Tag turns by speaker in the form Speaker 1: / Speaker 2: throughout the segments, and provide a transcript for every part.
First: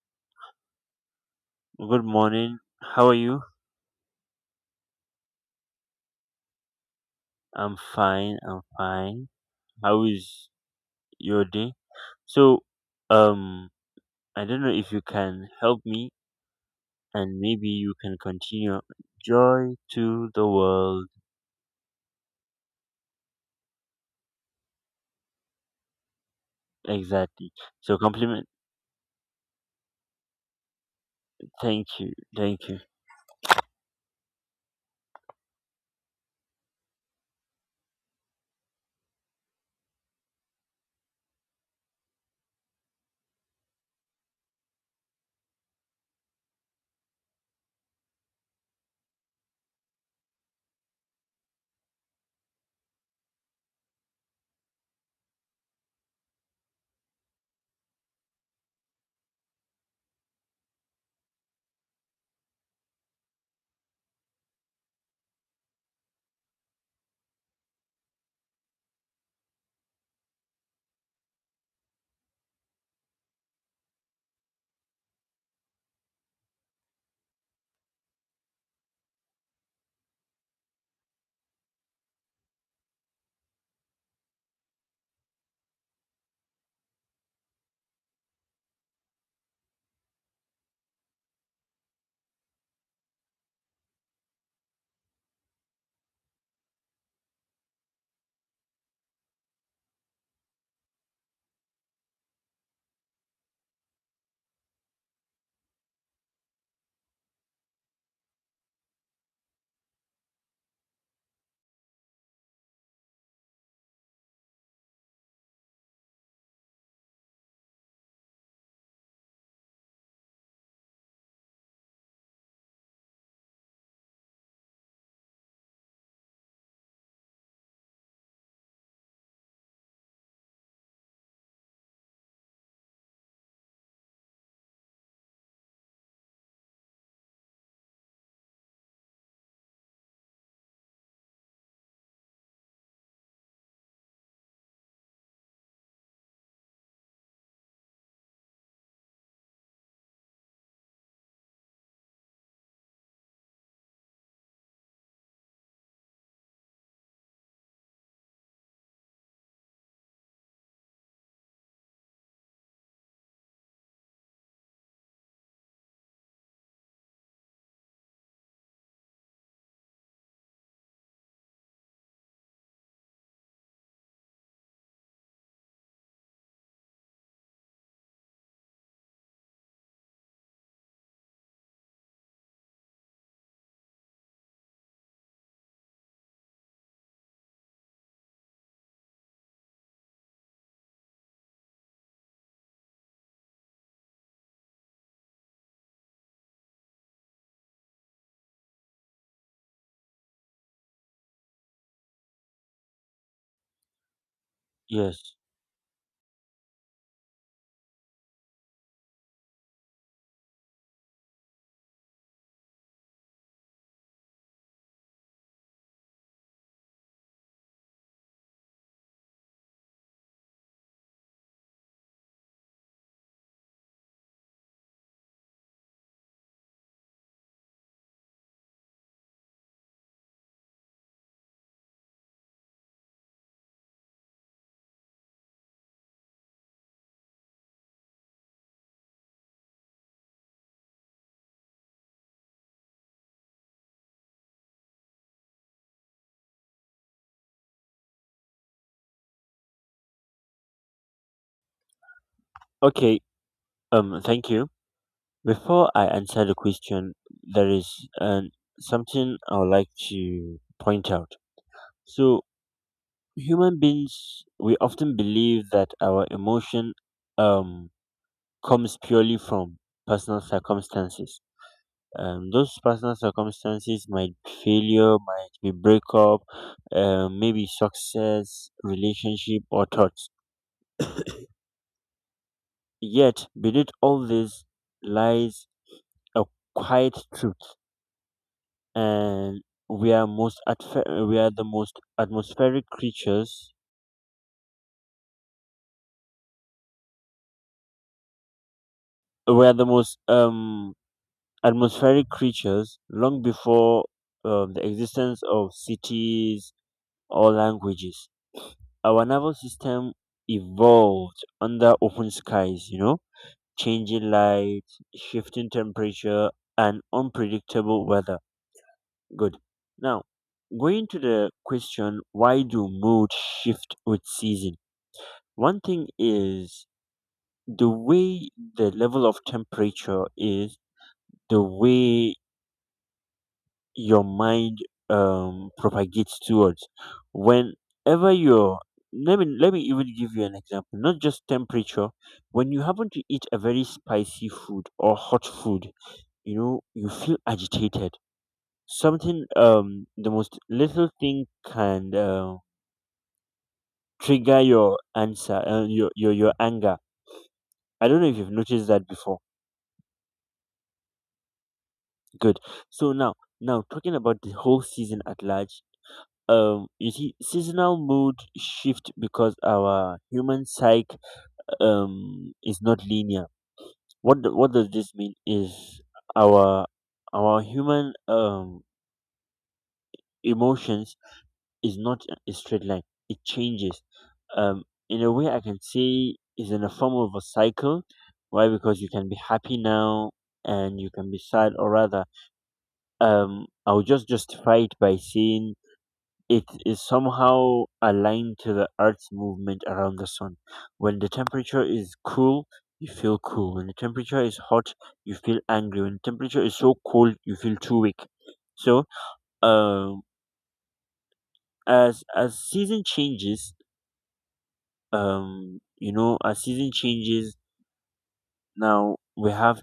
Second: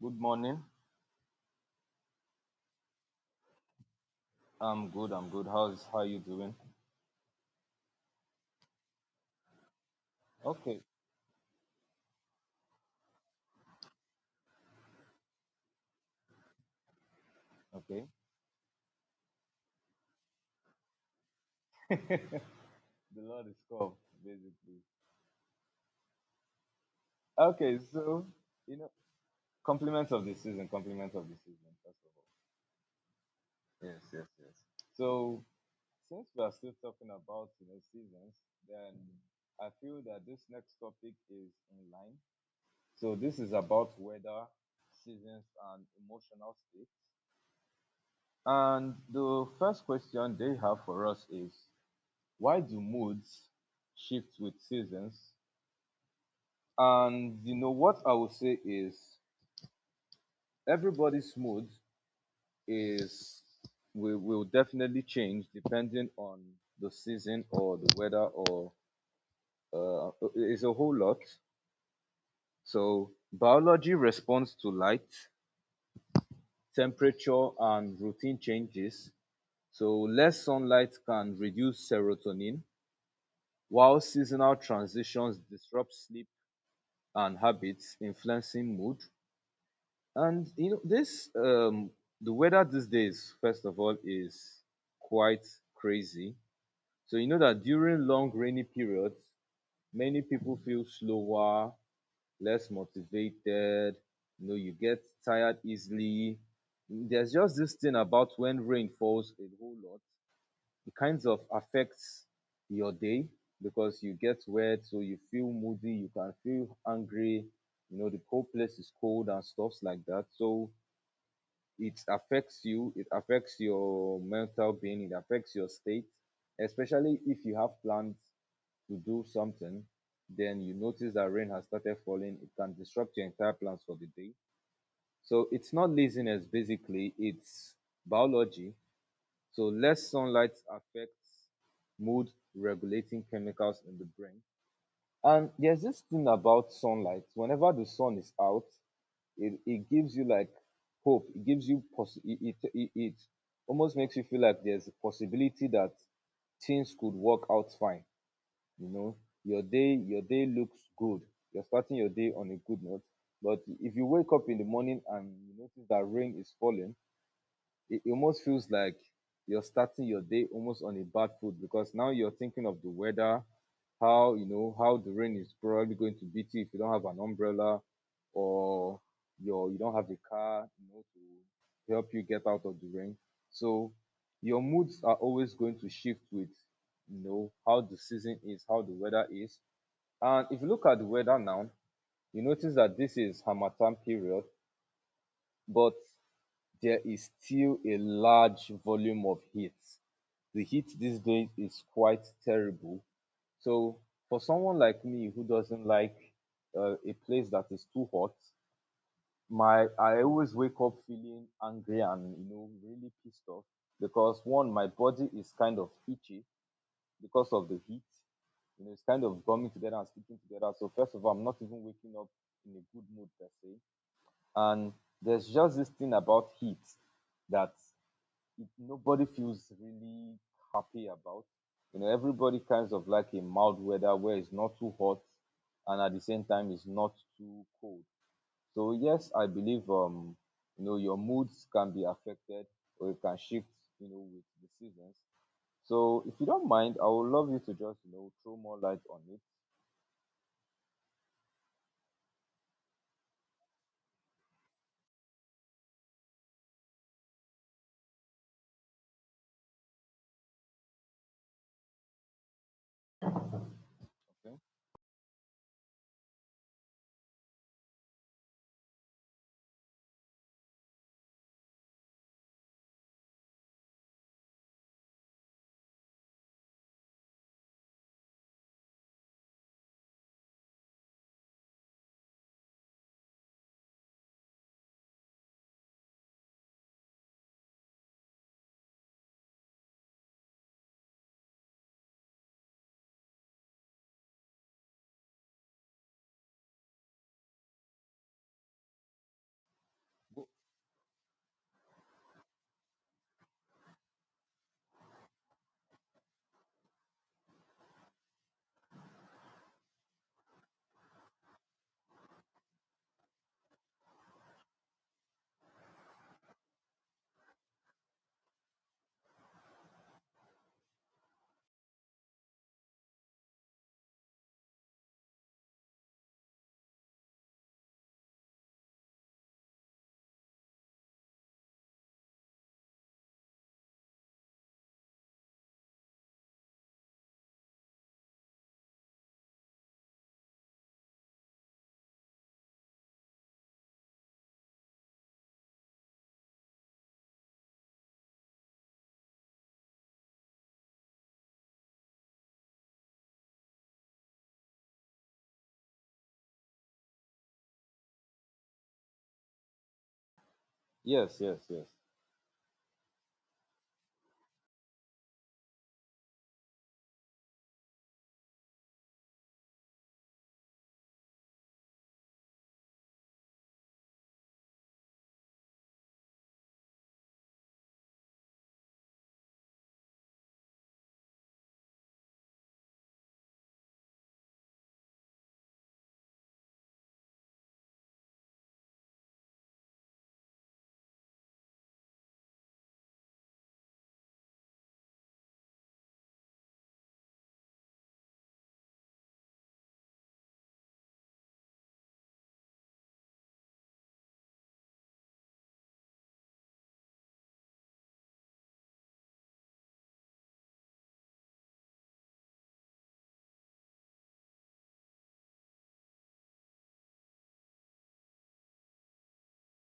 Speaker 1: Good morning.
Speaker 2: Good morning. How are you?
Speaker 1: I'm good. I'm good. How you doing?
Speaker 2: I'm fine. I'm fine. How is
Speaker 1: Okay.
Speaker 2: your day? So, um, I don't know if you can help me, and maybe you
Speaker 1: Okay.
Speaker 2: can continue. Joy to the world.
Speaker 1: the Lord is come, basically.
Speaker 2: Exactly.
Speaker 1: Okay,
Speaker 2: So,
Speaker 1: so
Speaker 2: compliment.
Speaker 1: you know, compliments of the season. Compliments of the season.
Speaker 2: Thank
Speaker 1: First of
Speaker 2: you.
Speaker 1: all.
Speaker 2: Thank you.
Speaker 1: Yes. Yes. Yes. So since we are still talking about seasons, then I feel that this next topic is in line. So this is about weather, seasons, and emotional states. And the first question they have for us is why do moods shift with seasons? And you know what I would say is everybody's mood is will definitely change depending on the season or the weather or it's a whole lot. So biology responds to light, temperature, and routine changes. So less sunlight can reduce serotonin, while seasonal transitions disrupt sleep and habits, influencing mood. And you know, this the weather these days, first of all, is quite crazy. So you know that during long rainy periods, many people feel slower, less motivated. You know, you get tired easily. There's just this thing about when rain falls a whole lot. It kind of affects your day because you get wet, so you feel moody, you can feel angry. You know, the whole place is cold and stuffs like that. So it affects your mental being, it affects your state, especially if you have plans to do something, then you notice that rain has started falling. It can disrupt your entire plans for the day. So it's not laziness, basically, it's biology. So less sunlight affects mood regulating chemicals in the brain. And there's this thing about sunlight: whenever the sun is out, it gives you like hope, it gives it, it almost makes you feel like there's a possibility that things could work out fine. You know, your day looks good, you're starting your day on a good note. But if you wake up in the morning and you notice that rain is falling, it almost feels like you're starting your day almost on a bad foot because now you're thinking of the weather, how you know how the rain is probably going to beat you if you don't have an umbrella, or you don't have a car, you know, to help you get out of the rain. So your moods are always going to shift with you know how the season is, how the weather is. And if you look at the weather now, you notice that this is Harmattan period, but there is still a large volume of heat. The heat these days is quite terrible. So for someone like me
Speaker 2: Yes.
Speaker 1: who doesn't like a place that is too hot, my I always wake up feeling angry and you know really pissed off because one, my body is kind of itchy because of the heat. You know, it's kind of coming together and sticking together. So first of all, I'm not even waking up in a good mood per se. And there's just this thing about heat that nobody feels really happy about. You know, everybody kinds of like a mild weather where it's not too hot and at the same time it's not too cold. So yes, I believe you know, your moods can be affected or it can shift, you know, with the seasons. So if you don't mind, I would love you to just, you know, throw more light on it.
Speaker 2: Okay. Thank you. Before I answer the question, there is an something I would like to point out. So, human beings,
Speaker 1: Okay.
Speaker 2: we often believe that our emotion um comes purely from personal circumstances. Those personal circumstances might be failure, might be breakup, maybe success, relationship, or thoughts. Yet beneath all this lies a quiet truth, and we are the most atmospheric creatures. We are the most
Speaker 1: Go-
Speaker 2: atmospheric creatures long before the existence of cities or languages. Our nervous system evolved under open skies, changing light, shifting temperature, and unpredictable weather. Good. Now, going to the question, why do mood shift with season? One thing is the way the level of temperature is, the way your mind propagates towards whenever you're. Let me even give you an example, not just temperature. When you happen to eat a very spicy food or hot food, you feel agitated. Something, the most little thing, can trigger your answer your anger. I don't know if you've noticed that before.
Speaker 1: Yes, yes, yes.
Speaker 2: Good. So now, talking about the whole season at large, you see, seasonal mood shift, because our human psyche is not linear. What does this mean is, our human emotions is not a straight line. It changes in a way, I can say, is in a form of a cycle. Why? Because you can be happy now, and you can be sad, or rather, I'll just justify it by saying, it is somehow aligned to the Earth's movement around the sun. When the temperature is cool, you feel cool. When the temperature is hot, you feel angry. When the temperature is so cold, you feel too weak. So, um, as season changes, um, you know, as season changes, Now we have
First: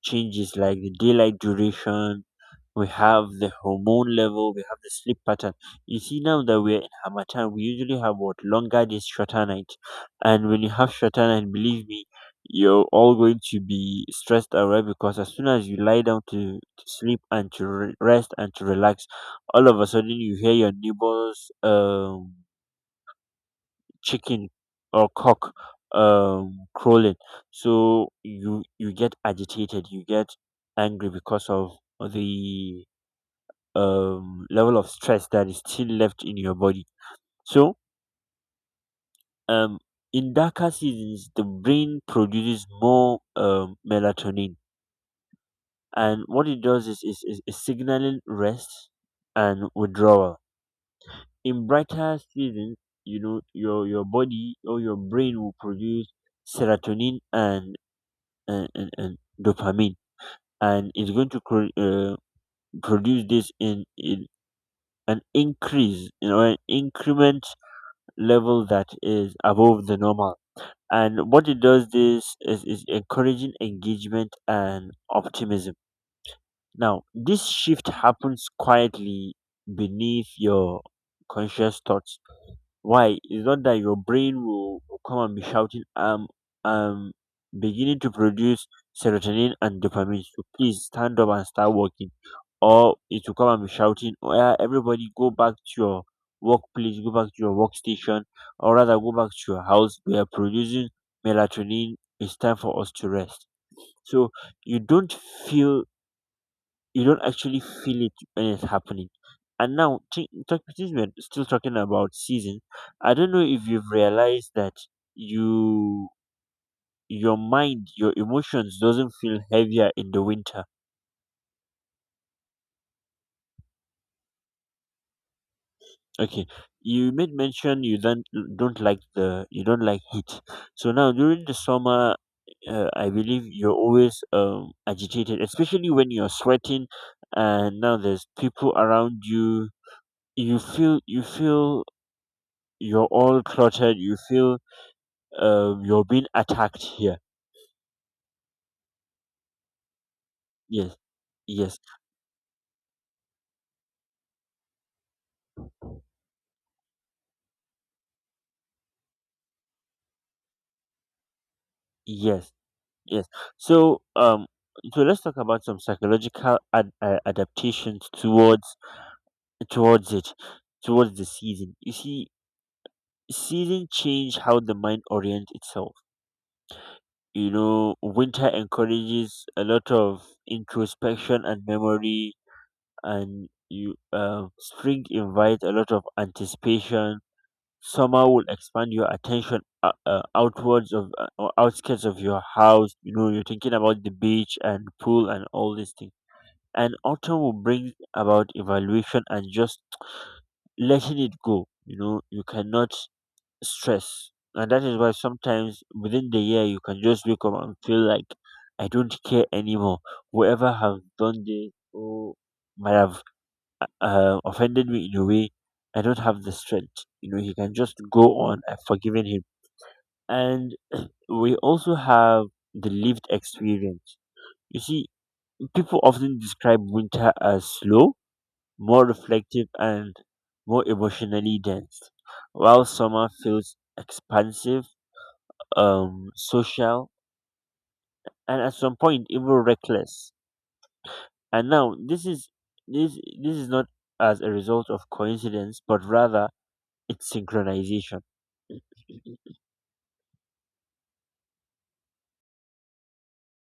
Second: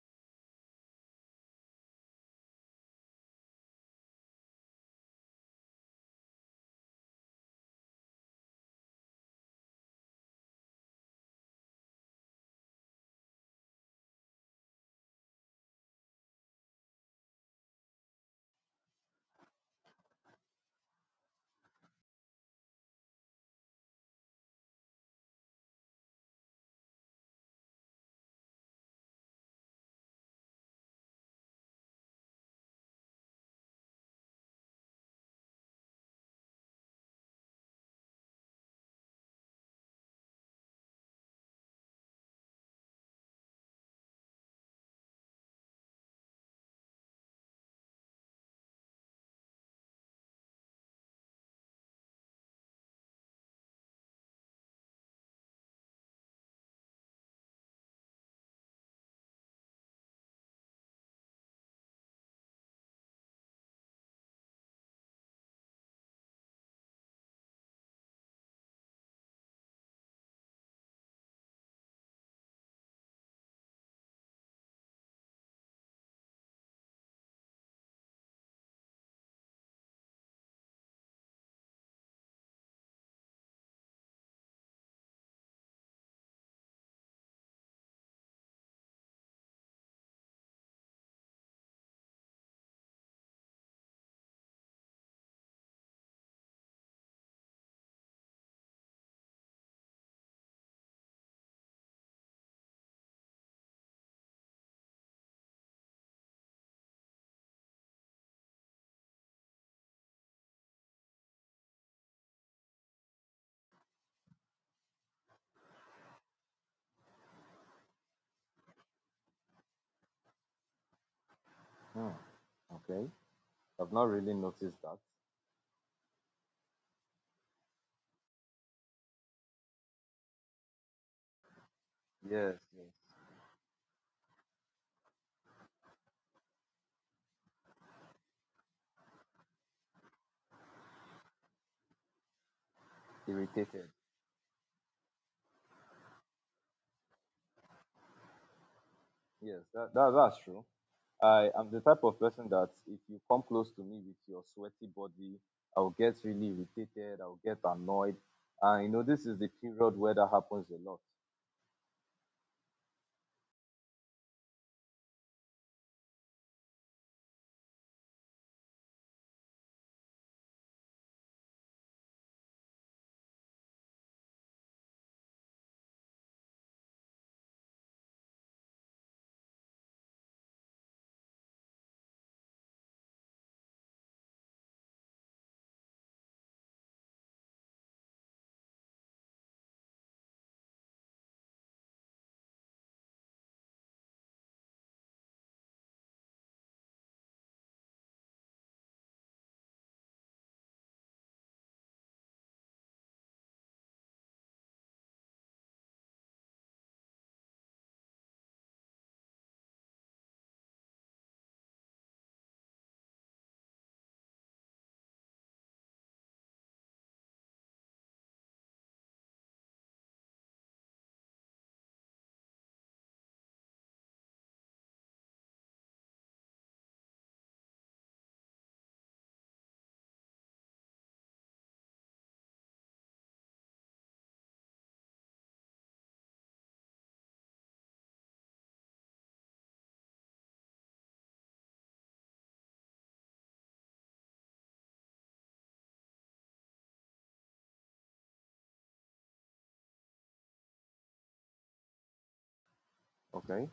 Speaker 2: changes like the daylight duration. We have the hormone level, we have the sleep pattern. You see, now that we're in Hamatan, we usually have what? Longer days, shorter night. And when you have shorter night, believe me, you're all going to be stressed out, right? Because as soon as you lie down to sleep, and to rest, and to relax, all of a sudden you hear your neighbors, chicken or cock crowing. So you get agitated, you get angry because of the level of stress that is still left in your body. So, um in darker seasons, the brain produces more melatonin. And what it does is signaling rest and withdrawal. In brighter seasons, your body, or your brain, will produce serotonin and dopamine. And it's going to produce this in an increase, an increment level that is above the normal. And what it does, this is encouraging engagement and optimism. Now this shift happens quietly beneath your conscious thoughts. Why? It's not that your brain will come and be shouting, I'm, I'm beginning to produce serotonin and dopamine, so please stand up and start working. Or it will come and be shouting, oh, yeah, everybody go back to your workplace, go back to your workstation, or rather, go back to your house. We are producing melatonin. It's time for us to rest. So you feel don't actually feel it when it's happening. And now, since we're still talking about seasons, I don't know if you've realized that you your mind, your emotions doesn't feel heavier in the winter.
Speaker 1: Hmm, okay. I've not really noticed that.
Speaker 2: Okay, you made mention you don't like heat. So now during the summer,
Speaker 1: Yes, yes.
Speaker 2: I believe you're always agitated, especially when you're sweating, and now there's people around you. You feel you're all
Speaker 1: Irritated.
Speaker 2: cluttered. You're being attacked here.
Speaker 1: Yes, that's true.
Speaker 2: Yes.
Speaker 1: I am
Speaker 2: Yes.
Speaker 1: the type of person that if you come close to me with your sweaty body, I'll get really irritated, I'll get annoyed. And you know, this is the period where that happens a lot.
Speaker 2: Yes. Yes. So, so let's talk about some psychological adaptations towards, it towards the season. You see, season change how the mind orients itself. Winter encourages a lot of introspection and memory. And you spring invites a lot of anticipation, somehow will expand your attention outwards of, or outskirts of your house. You're thinking about the beach and pool and all these things. And autumn will bring about evaluation and just letting it go. You cannot stress, and that is why sometimes within the year you can just wake up and feel like, I don't care anymore. Whoever have done this, or might have offended me in a way, I don't have the strength. He can just go on. I've forgiven him. And we also have the lived experience. You see, people often describe winter as slow, more reflective, and more emotionally dense, while summer feels expansive, social, and at some point even reckless. And now this is not as a result of coincidence, but rather, it's synchronization.
Speaker 1: Okay.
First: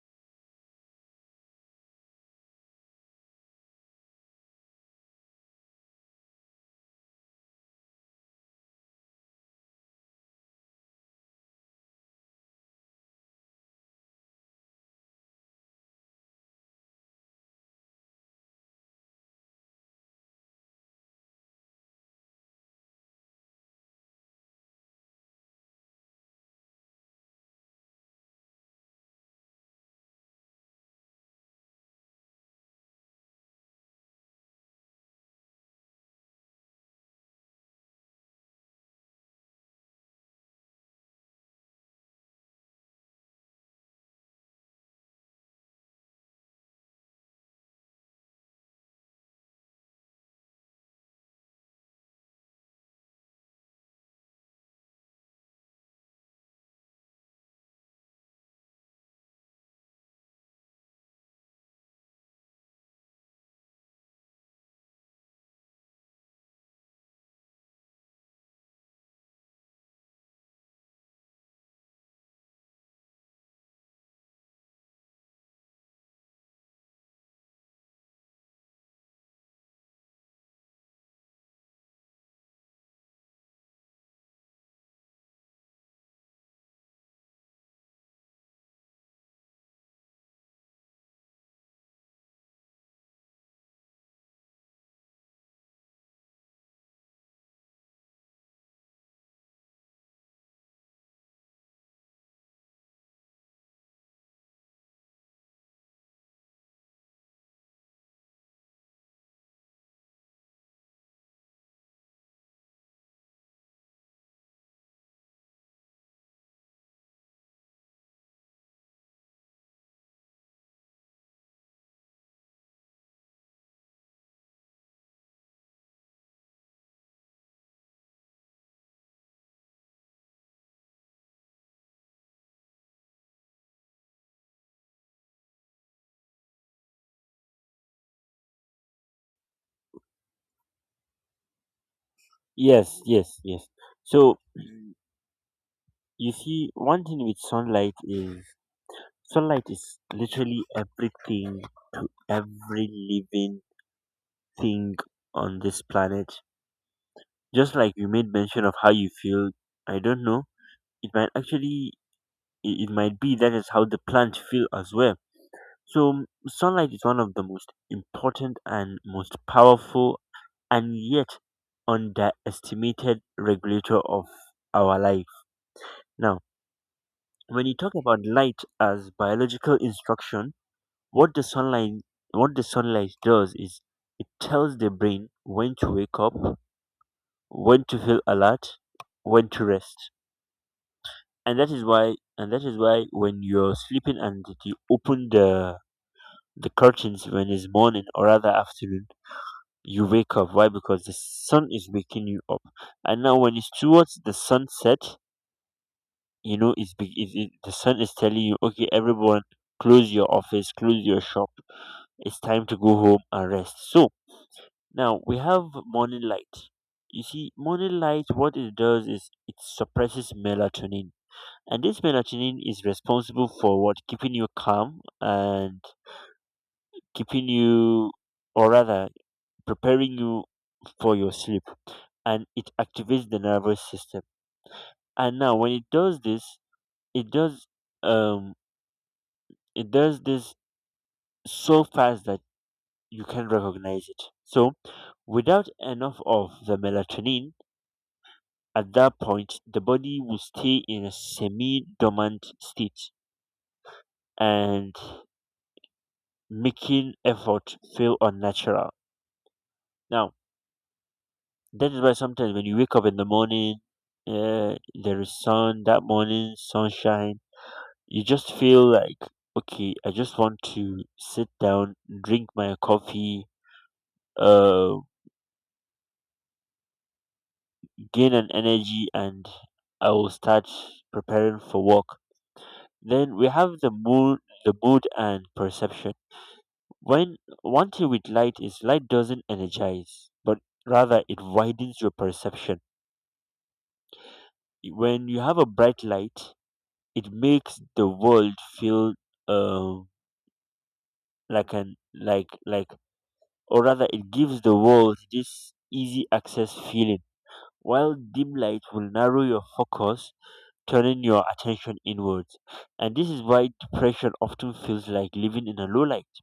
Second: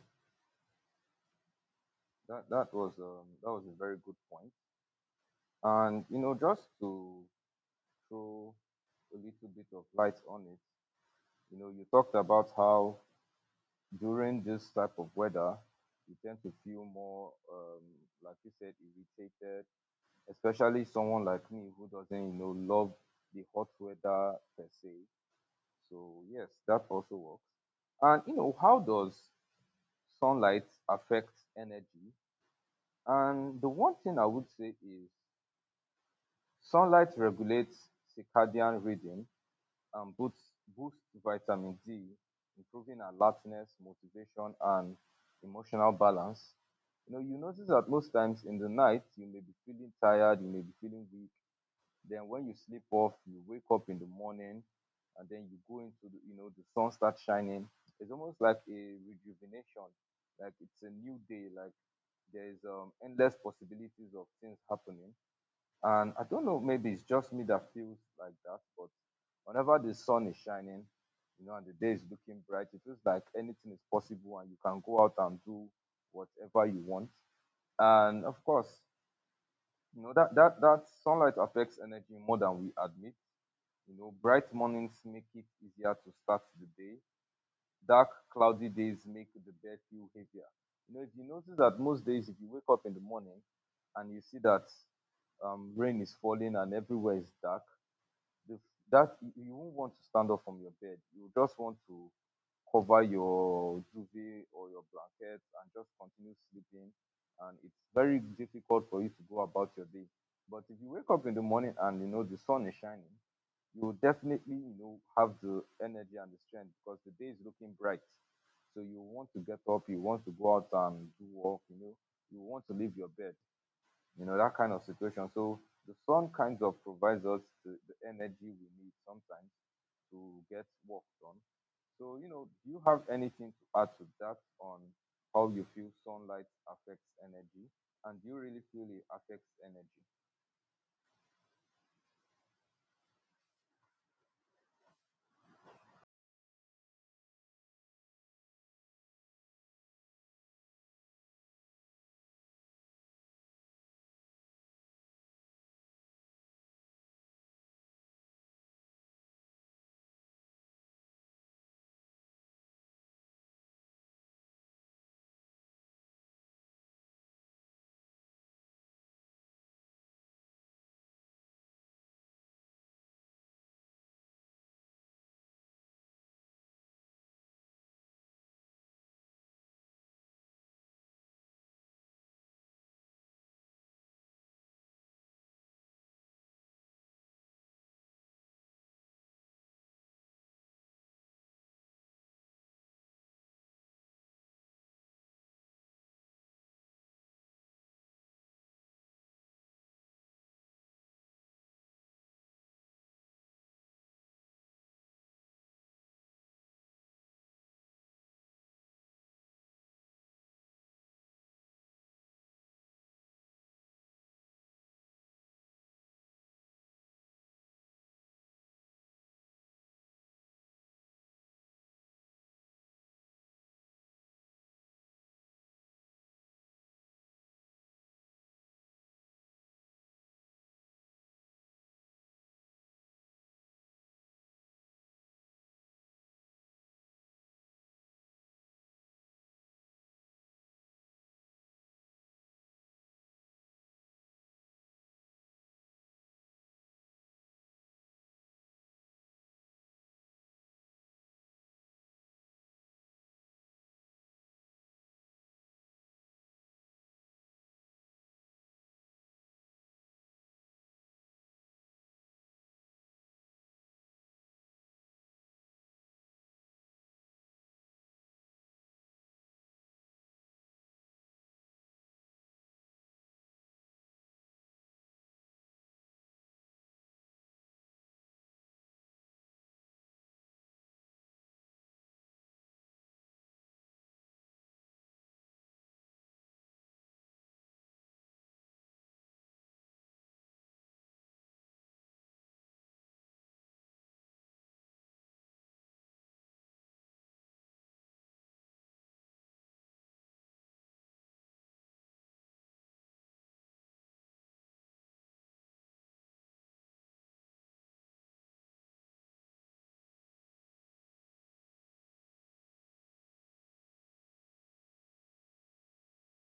Speaker 1: That was a very good point. And you know, just to throw a little bit of light on it, you know, you talked about how during this type of weather you tend to feel more like you said irritated, especially someone like me who doesn't, you know, love the hot weather per se. So yes, that also works. And you know, how does sunlight affect energy? And the one thing I would say is sunlight regulates circadian rhythm and boosts vitamin D, improving alertness, motivation, and emotional balance. You know, you notice that most times in the night you may be feeling tired, you may be feeling weak. Then when you sleep off, you wake up in the morning, and then you know the sun starts shining. It's almost like a rejuvenation, like it's a new day. Like there's endless possibilities of things happening. And I don't know, maybe it's just me that feels like that. But whenever the sun is shining, you know, and the day is looking bright, it feels like anything is possible, and you can go out and do whatever you want. And of course, you know that sunlight affects energy more than we admit. You know, bright mornings make it easier to start the day. Dark, cloudy days make the bed feel heavier. You know, if you notice that most days, if you wake up in the morning and you see that rain is falling and everywhere is dark, the, that you won't want to stand up from your bed. You just want to cover your duvet or your blanket and just continue sleeping. And it's very difficult for you to go about your day. But if you wake up in the morning and you know the sun is shining, you definitely you know have the energy and the strength because the day is looking bright, so you want to get up, you want to go out and do work. You know, you want to leave your bed, you know, that kind of situation. So the sun kind of provides us the energy we need sometimes to get work done. So you know, do you have anything to add to that on how you feel sunlight affects energy, and do you really feel it affects energy?
Speaker 2: Yes, yes, yes. So, you see, one thing with sunlight is, sunlight is literally everything, every living thing on this planet. Just like you made mention of how you feel, I don't know. It might actually, it might be that is how the plant feel as well. So sunlight is one of the most important and most powerful, and yet underestimated, regulator of our life. Now, when you talk about light as biological instruction, what the sunlight what the sunlight does is, it tells the brain when to wake up, when to feel alert, when to rest. And that is why, when you're sleeping and you open the curtains when it's morning, or rather afternoon, you wake up. Why? Because the sun is waking you up. And now when it's towards the sunset, it's, be- it, the sun is telling you, okay, everyone, close your office, close your shop. It's time to go home and rest. So now we have morning light. You see, morning light, what it does is, it suppresses melatonin. And this melatonin is responsible for what? Keeping you calm, and keeping you, or rather, preparing you for your sleep. And it activates the nervous system. And now when it does this, it does um it does this so fast that you can recognize it. So without enough of the melatonin, at that point the body will stay in a semi dormant state, and making effort feel unnatural. Now, that is why sometimes when you wake up in the morning, uh, there is sun, that morning sunshine, you just feel like, okay, I just want to sit down, drink my coffee, uh gain an energy, and I will start preparing for work. Then we have the mood and perception. When one thing with light is, light doesn't energize, but rather it widens your perception. When you have a bright light, it makes the world feel, um like an like or rather, it gives the walls this easy access feeling, while dim light will narrow your focus, turning your attention inwards. And this is why depression often feels like living in a low light.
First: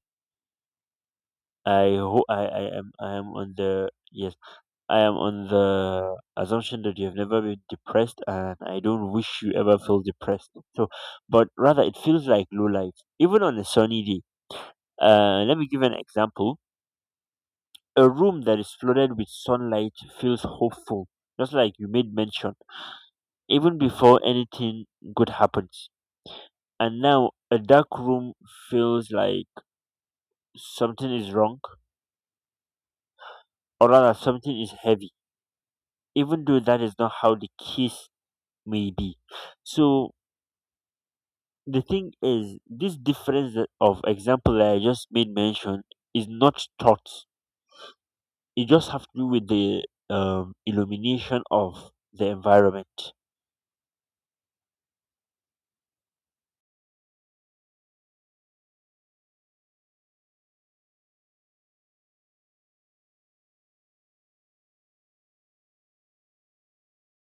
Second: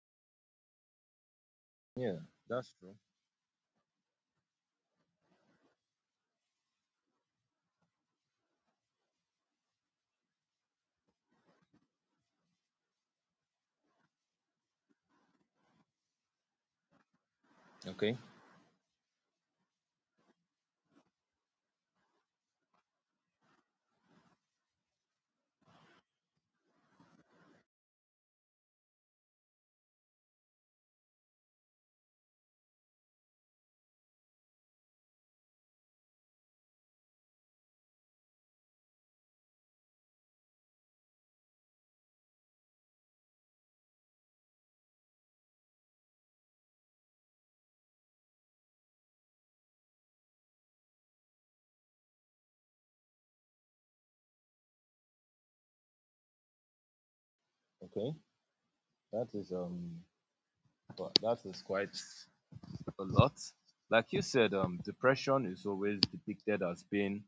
Speaker 1: Yeah, that's true.
Speaker 2: I am on the yes I am on the assumption that you have never been depressed, and I don't wish you ever feel depressed. So, but rather, it feels like low light even on a sunny day. Let me give an example. A
Speaker 1: Okay,
Speaker 2: room that is flooded with sunlight feels hopeful, just like you made mention, even before anything good happens. And now a dark room feels like something is wrong, or rather, something is heavy, even though that is not how the case may be. So, the thing is, this difference of example that I just made mention is not taught. It just have to do with the illumination of the environment.
Speaker 1: okay. That is but that is quite a lot. Like you said, depression is always depicted as being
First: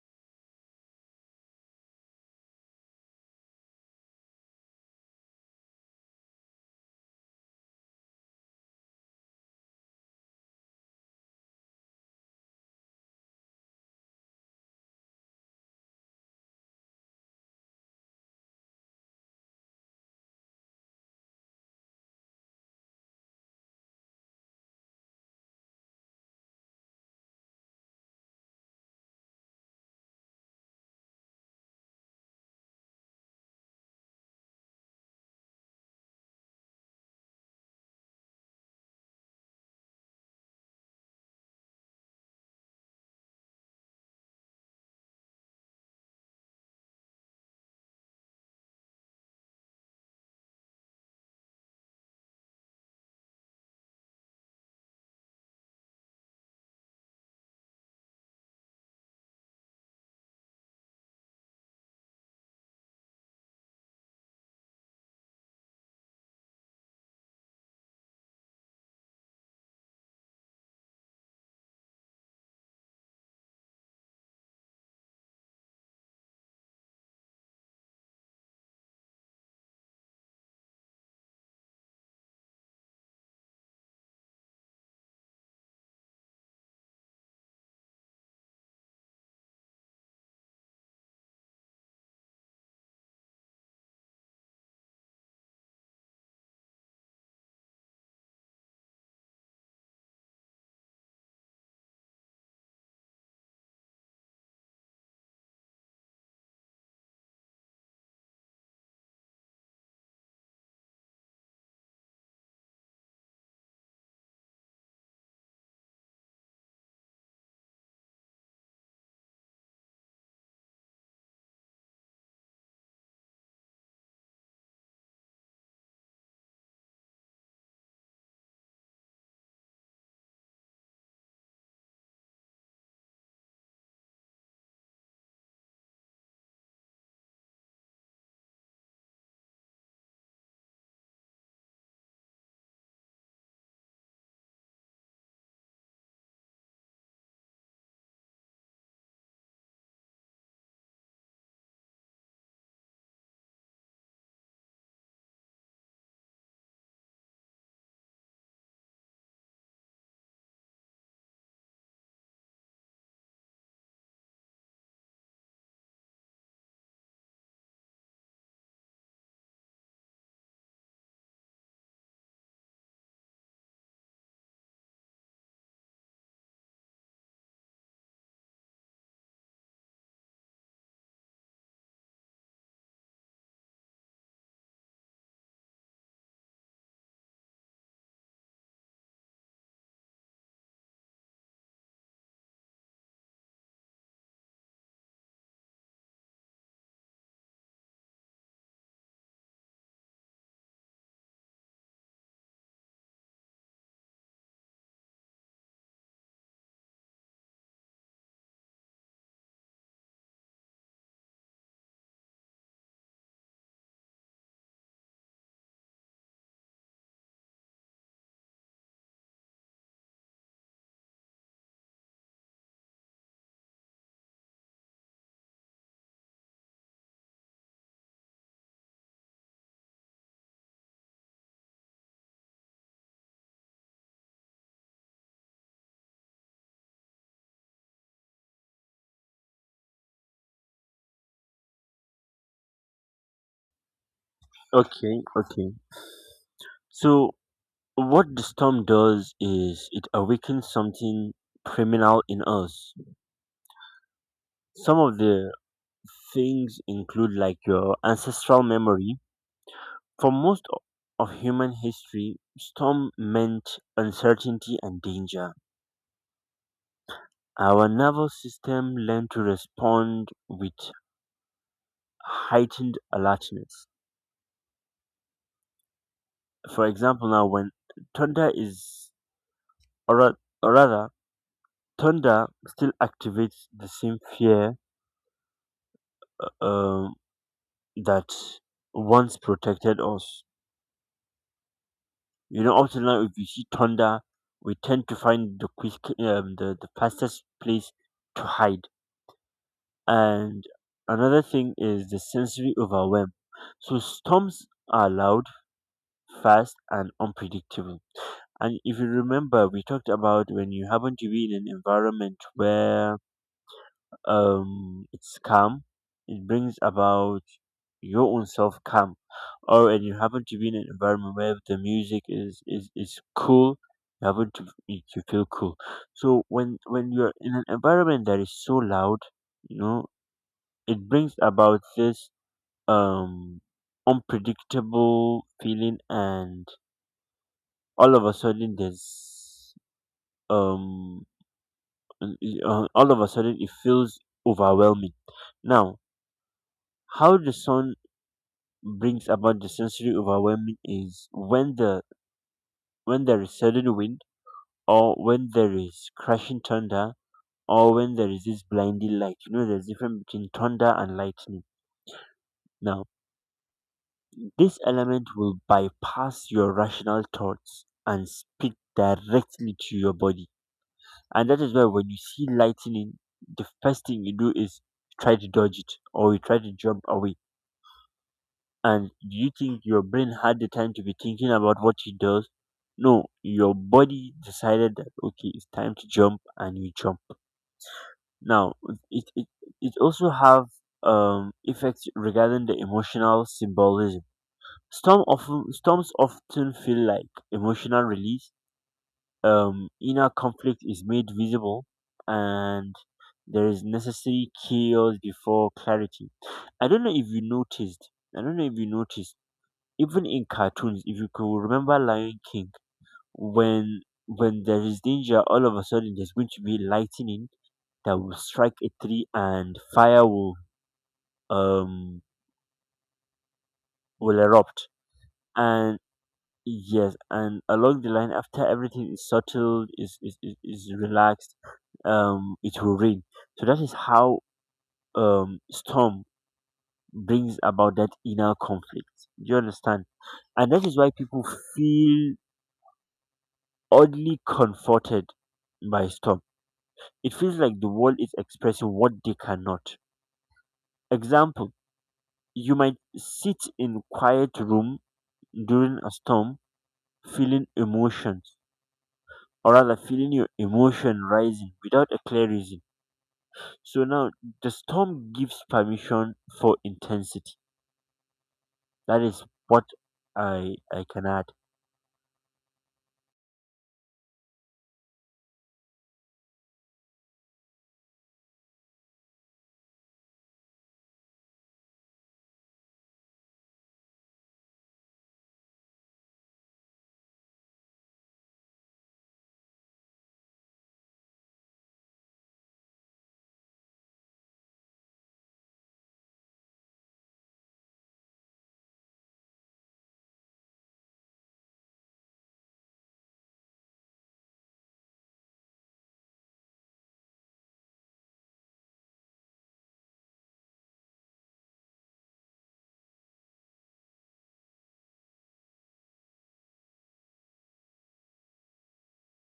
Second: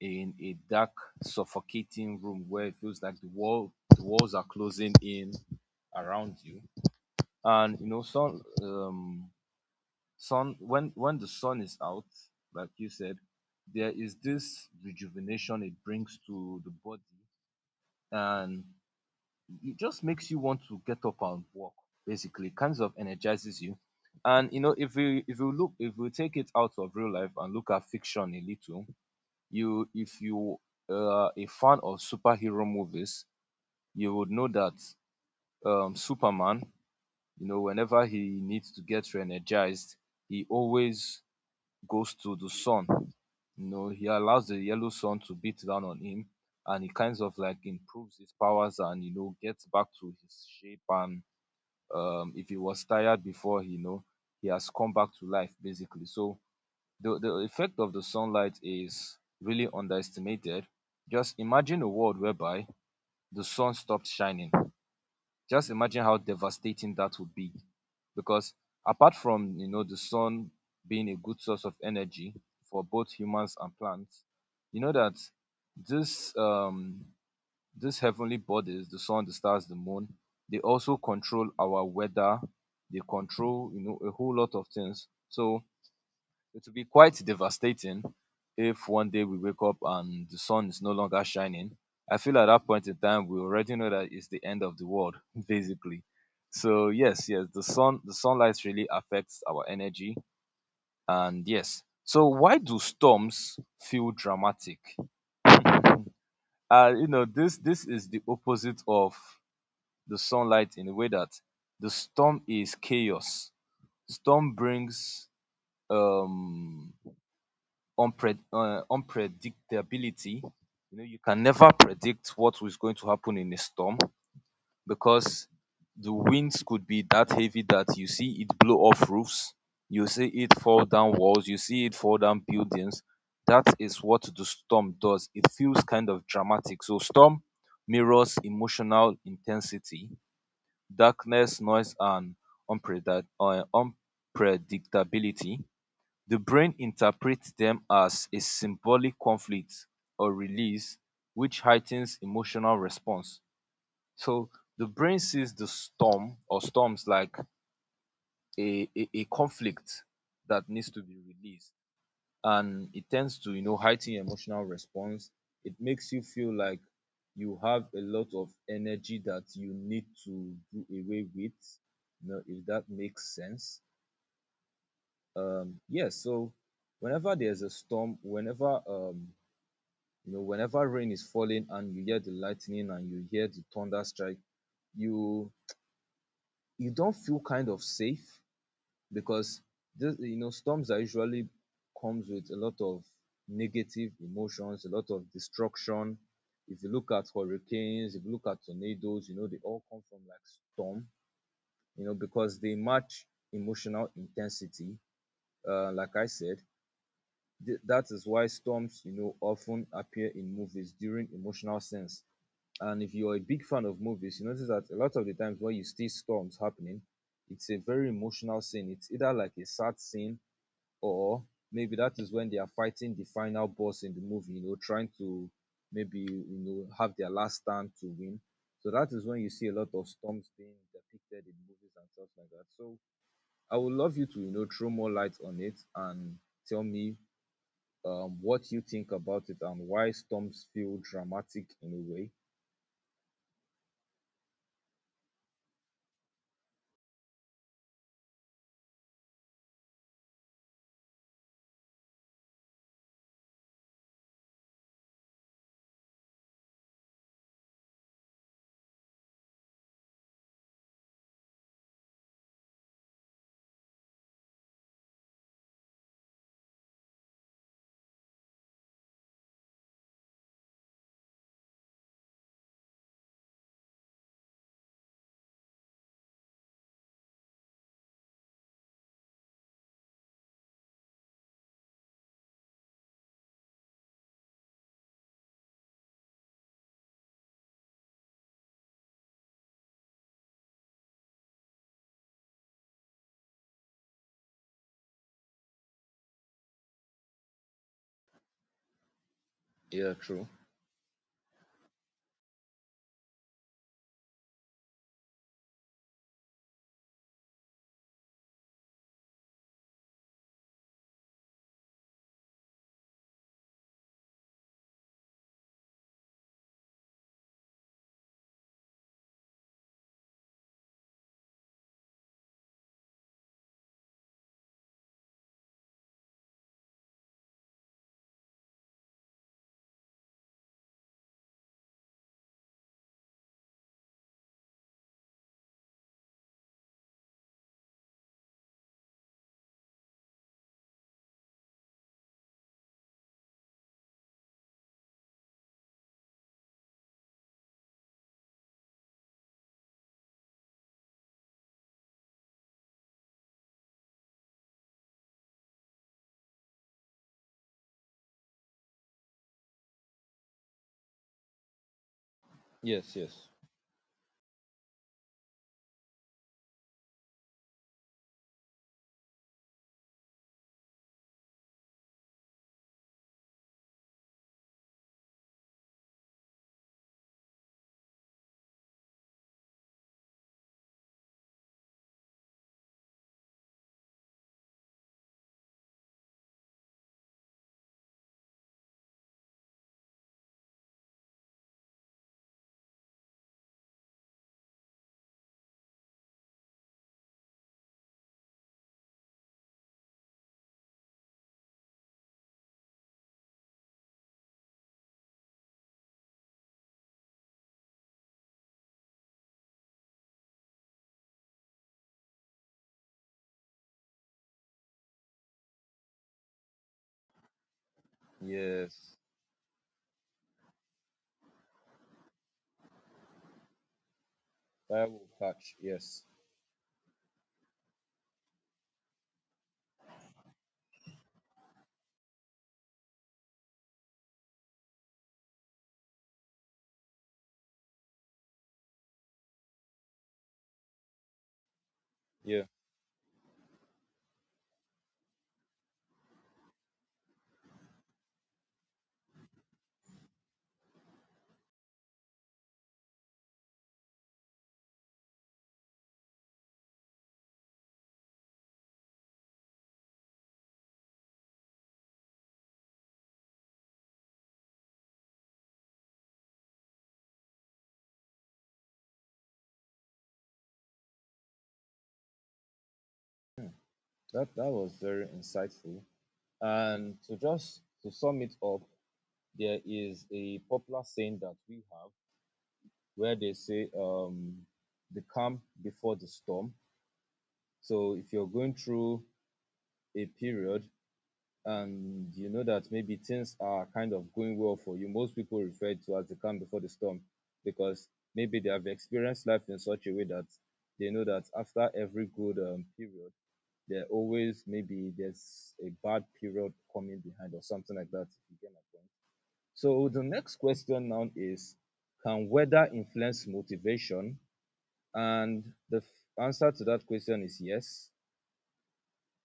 Speaker 1: in a dark, suffocating room where it feels like the walls are closing in around you. And you know, sun. When the sun is out, like you said, there is this rejuvenation it brings to the body, and it just makes you want to get up and walk, basically kinds of energizes you. And you know, if you look if you take it out of real life and look at fiction a little, you if you are a fan of superhero movies, you would know that Superman, you know, whenever he needs to get re-energized, he always goes to the sun. You know, he allows the yellow sun to beat down on him, and he kinds of like improves his powers and you know gets back to his shape. And if he was tired before, you know, he has come back to life, basically. So the effect of the sunlight is really underestimated. Just imagine a world whereby the sun stopped shining. Just imagine how devastating that would be. Because apart from you know the sun being a good source of energy for both humans and plants, you know that this these heavenly bodies, the sun, the stars, the moon, they also control our weather. They control, you know, a whole lot of things. So it will be quite devastating if one day we wake up and the sun is no longer shining. I feel at that point in time we already know that it's the end of the world, basically. So yes, yes, the sun, the sunlight really affects our energy. And yes, so why do storms feel dramatic? You know, this is the opposite of the sunlight in a way that the storm is chaos. Storm brings um, unpredictability. You know, you can never predict what is going to happen in a storm because the winds could be that heavy that you see it blow off roofs, you see it fall down walls, you see it fall down buildings. That is what the storm does. It feels kind of dramatic. So storm mirrors emotional intensity, darkness, noise, and unpreda- uh, unpredictability. The brain interprets them as a symbolic conflict or release, which heightens emotional response. So the brain sees the storm or storms like a conflict that needs to be released, and it tends to heighten your emotional response. It makes you feel like you have a lot of energy that you need to do away with, if that makes sense. Um yeah so whenever there's a storm, whenever whenever rain is falling and you hear the lightning and you hear the thunder strike, you you don't feel kind of safe, because this you know storms are usually comes with a lot of negative emotions, a lot of destruction. If you look at hurricanes, if you look at tornadoes, you know they all come from like storm, you know, because they match emotional intensity. Like I said, that is why storms, you know, often appear in movies during emotional scenes. And if you're a big fan of movies, you notice that a lot of the times when you see storms happening, it's a very emotional scene. It's either like a sad scene, or maybe that is when they are fighting the final boss in the movie, you know, trying to maybe you know have their last stand to win. So that is when you see a lot of storms being depicted in movies and stuff like that. So I would love you to you know throw more light on it and tell me what you think about it and why storms feel dramatic in a way.
Speaker 2: Okay, okay. So what the storm does is, it awakens something criminal in us. Some of the things include, like, your ancestral memory. For most of human history, storm meant uncertainty and danger. Our nervous system learned to respond with heightened alertness. For example, now when thunder is, or ra- or rather, thunder still activates the same fear um, that once protected us. Up till now, if we see thunder, we tend to find the fastest place to hide.
Speaker 1: Yeah, true.
Speaker 2: And another thing is the sensory overwhelm. So storms are loud, fast, and unpredictable. And if you remember, we talked about when you happen to be in an environment where it's calm, it brings about your own self calm, or and you happen to be in an environment where the music is cool, you to feel cool. So when you're in an environment that is so loud, you know, it brings about this um unpredictable feeling, and all of a sudden there's um all of a sudden it feels overwhelming. Now, how the sound brings about the sensory overwhelming is when there is sudden wind, or when there is crashing thunder, or when there is this blinding light. You know, there's difference between thunder and lightning. Now
Speaker 1: Yes, yes,
Speaker 2: this element will bypass your rational thoughts and speak directly to your body, and that is why when you see lightning, the first thing you do is try to dodge it, or you try to jump away. And do you think your brain had the time to be thinking about what it does? No, your body decided that, okay, it's time to jump, and you jump. Now, it it it also have effects regarding the emotional symbolism. Storms often feel like emotional release. Inner conflict is made visible, and there is necessary chaos before clarity. I don't know if you noticed. I don't know if you noticed even in cartoons, if you could remember Lion King, when there is danger, all of a sudden there's going to be lightning that will strike a
Speaker 1: yes.
Speaker 2: tree, and fire um will erupt.
Speaker 1: That will catch.
Speaker 2: And
Speaker 1: Yes,
Speaker 2: yes, and along the line after everything is settled, is relaxed, it will rain. So that is how storm brings about that inner conflict. Do you understand? And that is why people feel
Speaker 1: yeah.
Speaker 2: oddly comforted by storm. It feels like the world is expressing what they cannot. Example, you might sit in quiet room during a storm feeling emotions, or rather feeling your emotion rising without a clear reason. So now the storm gives permission for intensity. That is what I can add.
Speaker 1: That was very insightful. And to just to sum it up, there is a popular saying that we have where they say the calm before the storm. So if you're going through a period and you know that maybe things are kind of going well for you, most people refer to as the calm before the storm, because maybe they have experienced life in such a way that they know that after every good period, there always maybe there's a bad period coming behind or something like that, if you get my point. So the next question now is, can weather influence motivation? And the f- answer to that question is yes.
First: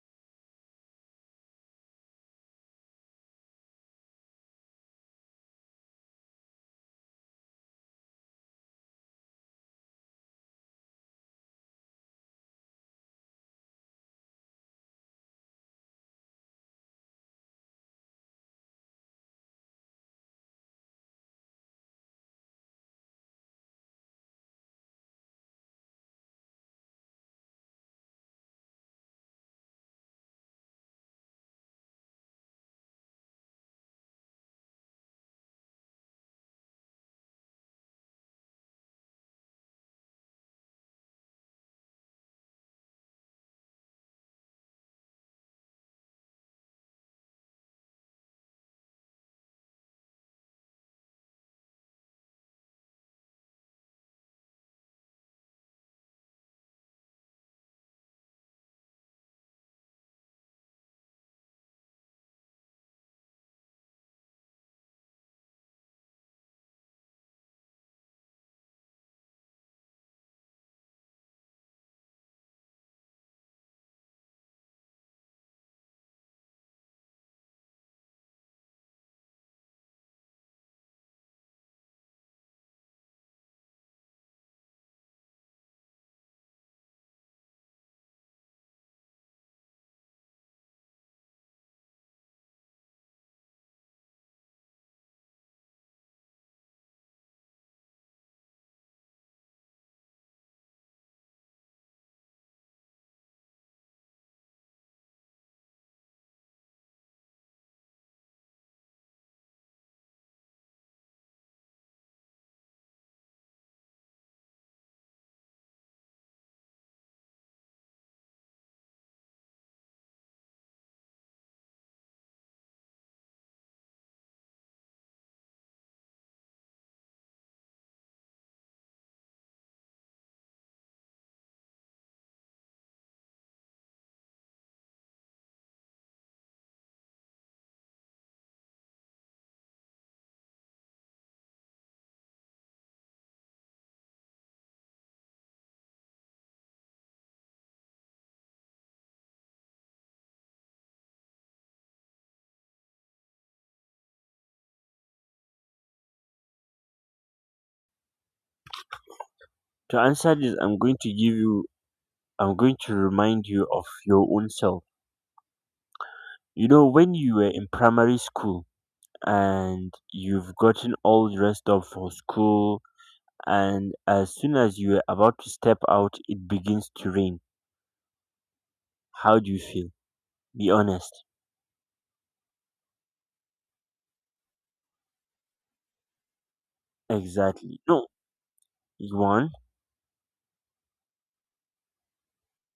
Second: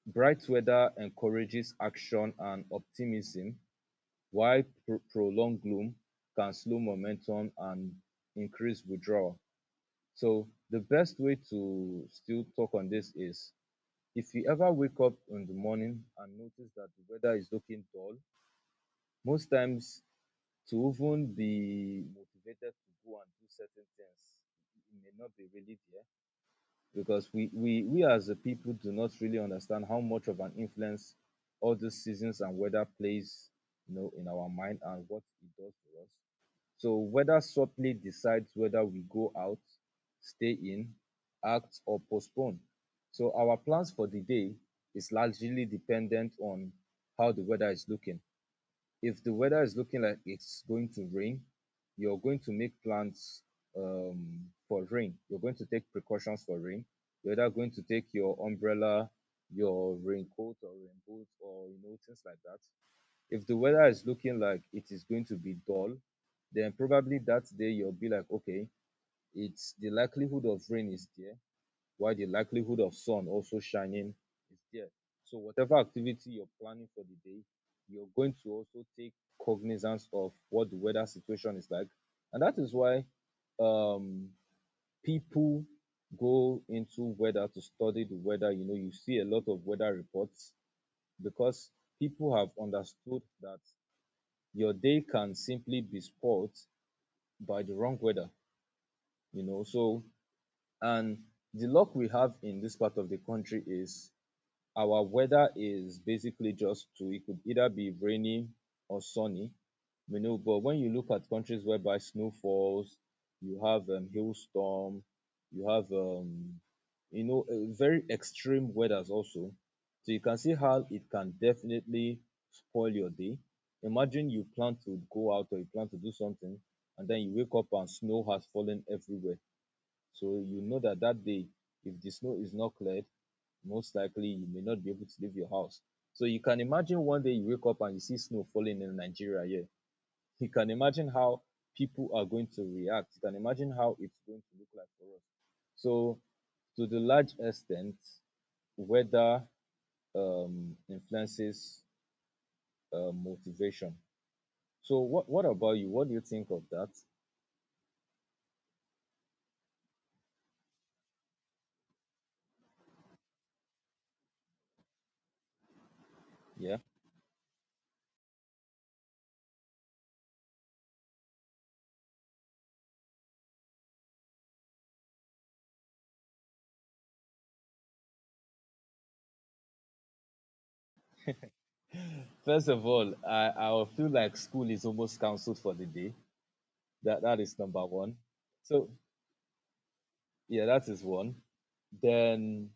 Speaker 1: Bright weather encourages action and optimism, while prolonged gloom can slow momentum and increase withdrawal. So the best way to still talk on this is, if you ever wake up in the morning and notice that the weather is looking dull, most times to even be motivated to go and do certain things, it may not be really there, because we as a people do not really understand how much of an influence all the seasons and weather plays, you know, in our mind and what it does for us. So weather subtly decides whether we go out, stay in, act or postpone. So our plans for the day is largely dependent on how the weather is looking. If the weather is looking like it's going to rain, you're going to make plans um, for rain. You're going to take precautions for rain. You're either going to take your umbrella, your raincoat or rainboot, or you know things like that. If the weather is looking like it is going to be dull, then probably that day you'll be like, okay, it's the likelihood of rain is there, while the likelihood of sun also shining is there. So, whatever activity you're planning for the day, you're going to also take cognizance of what the weather situation is like. And that is why um, people go into weather to study the weather. You know, you see a lot of weather reports because people have understood that your day can simply be spoiled by the wrong weather, you know. So, and the luck we have in this part of the country is our weather is basically just two. It could either be rainy or sunny, you know. But when you look at countries whereby snow falls, you have hailstorm, you have very extreme weathers also. So you can see how it can definitely spoil your day. Imagine you plan to go out or you plan to do something, and then you wake up and snow has fallen everywhere. So you know that that day, if the snow is not cleared, most likely you may not be able to leave your house. So you can imagine one day you wake up and you see snow falling in Nigeria here. You can imagine how people are going to react. You can imagine how it's going to look like for us. So to the large extent, weather influences motivation. So what about you? What do you think of that?
Speaker 2: To answer this, I'm going to give you, I'm going to remind you of your own self. You
Speaker 1: Yeah.
Speaker 2: know, when you were in primary school and you've gotten all dressed up for school, and as soon as you're about to step out, it begins to rain, how do you feel? Be honest.
Speaker 1: First of all, I feel like school is almost cancelled for the day. That is
Speaker 2: Exactly.
Speaker 1: number
Speaker 2: No,
Speaker 1: one. So
Speaker 2: you want.
Speaker 1: yeah, that is one. Then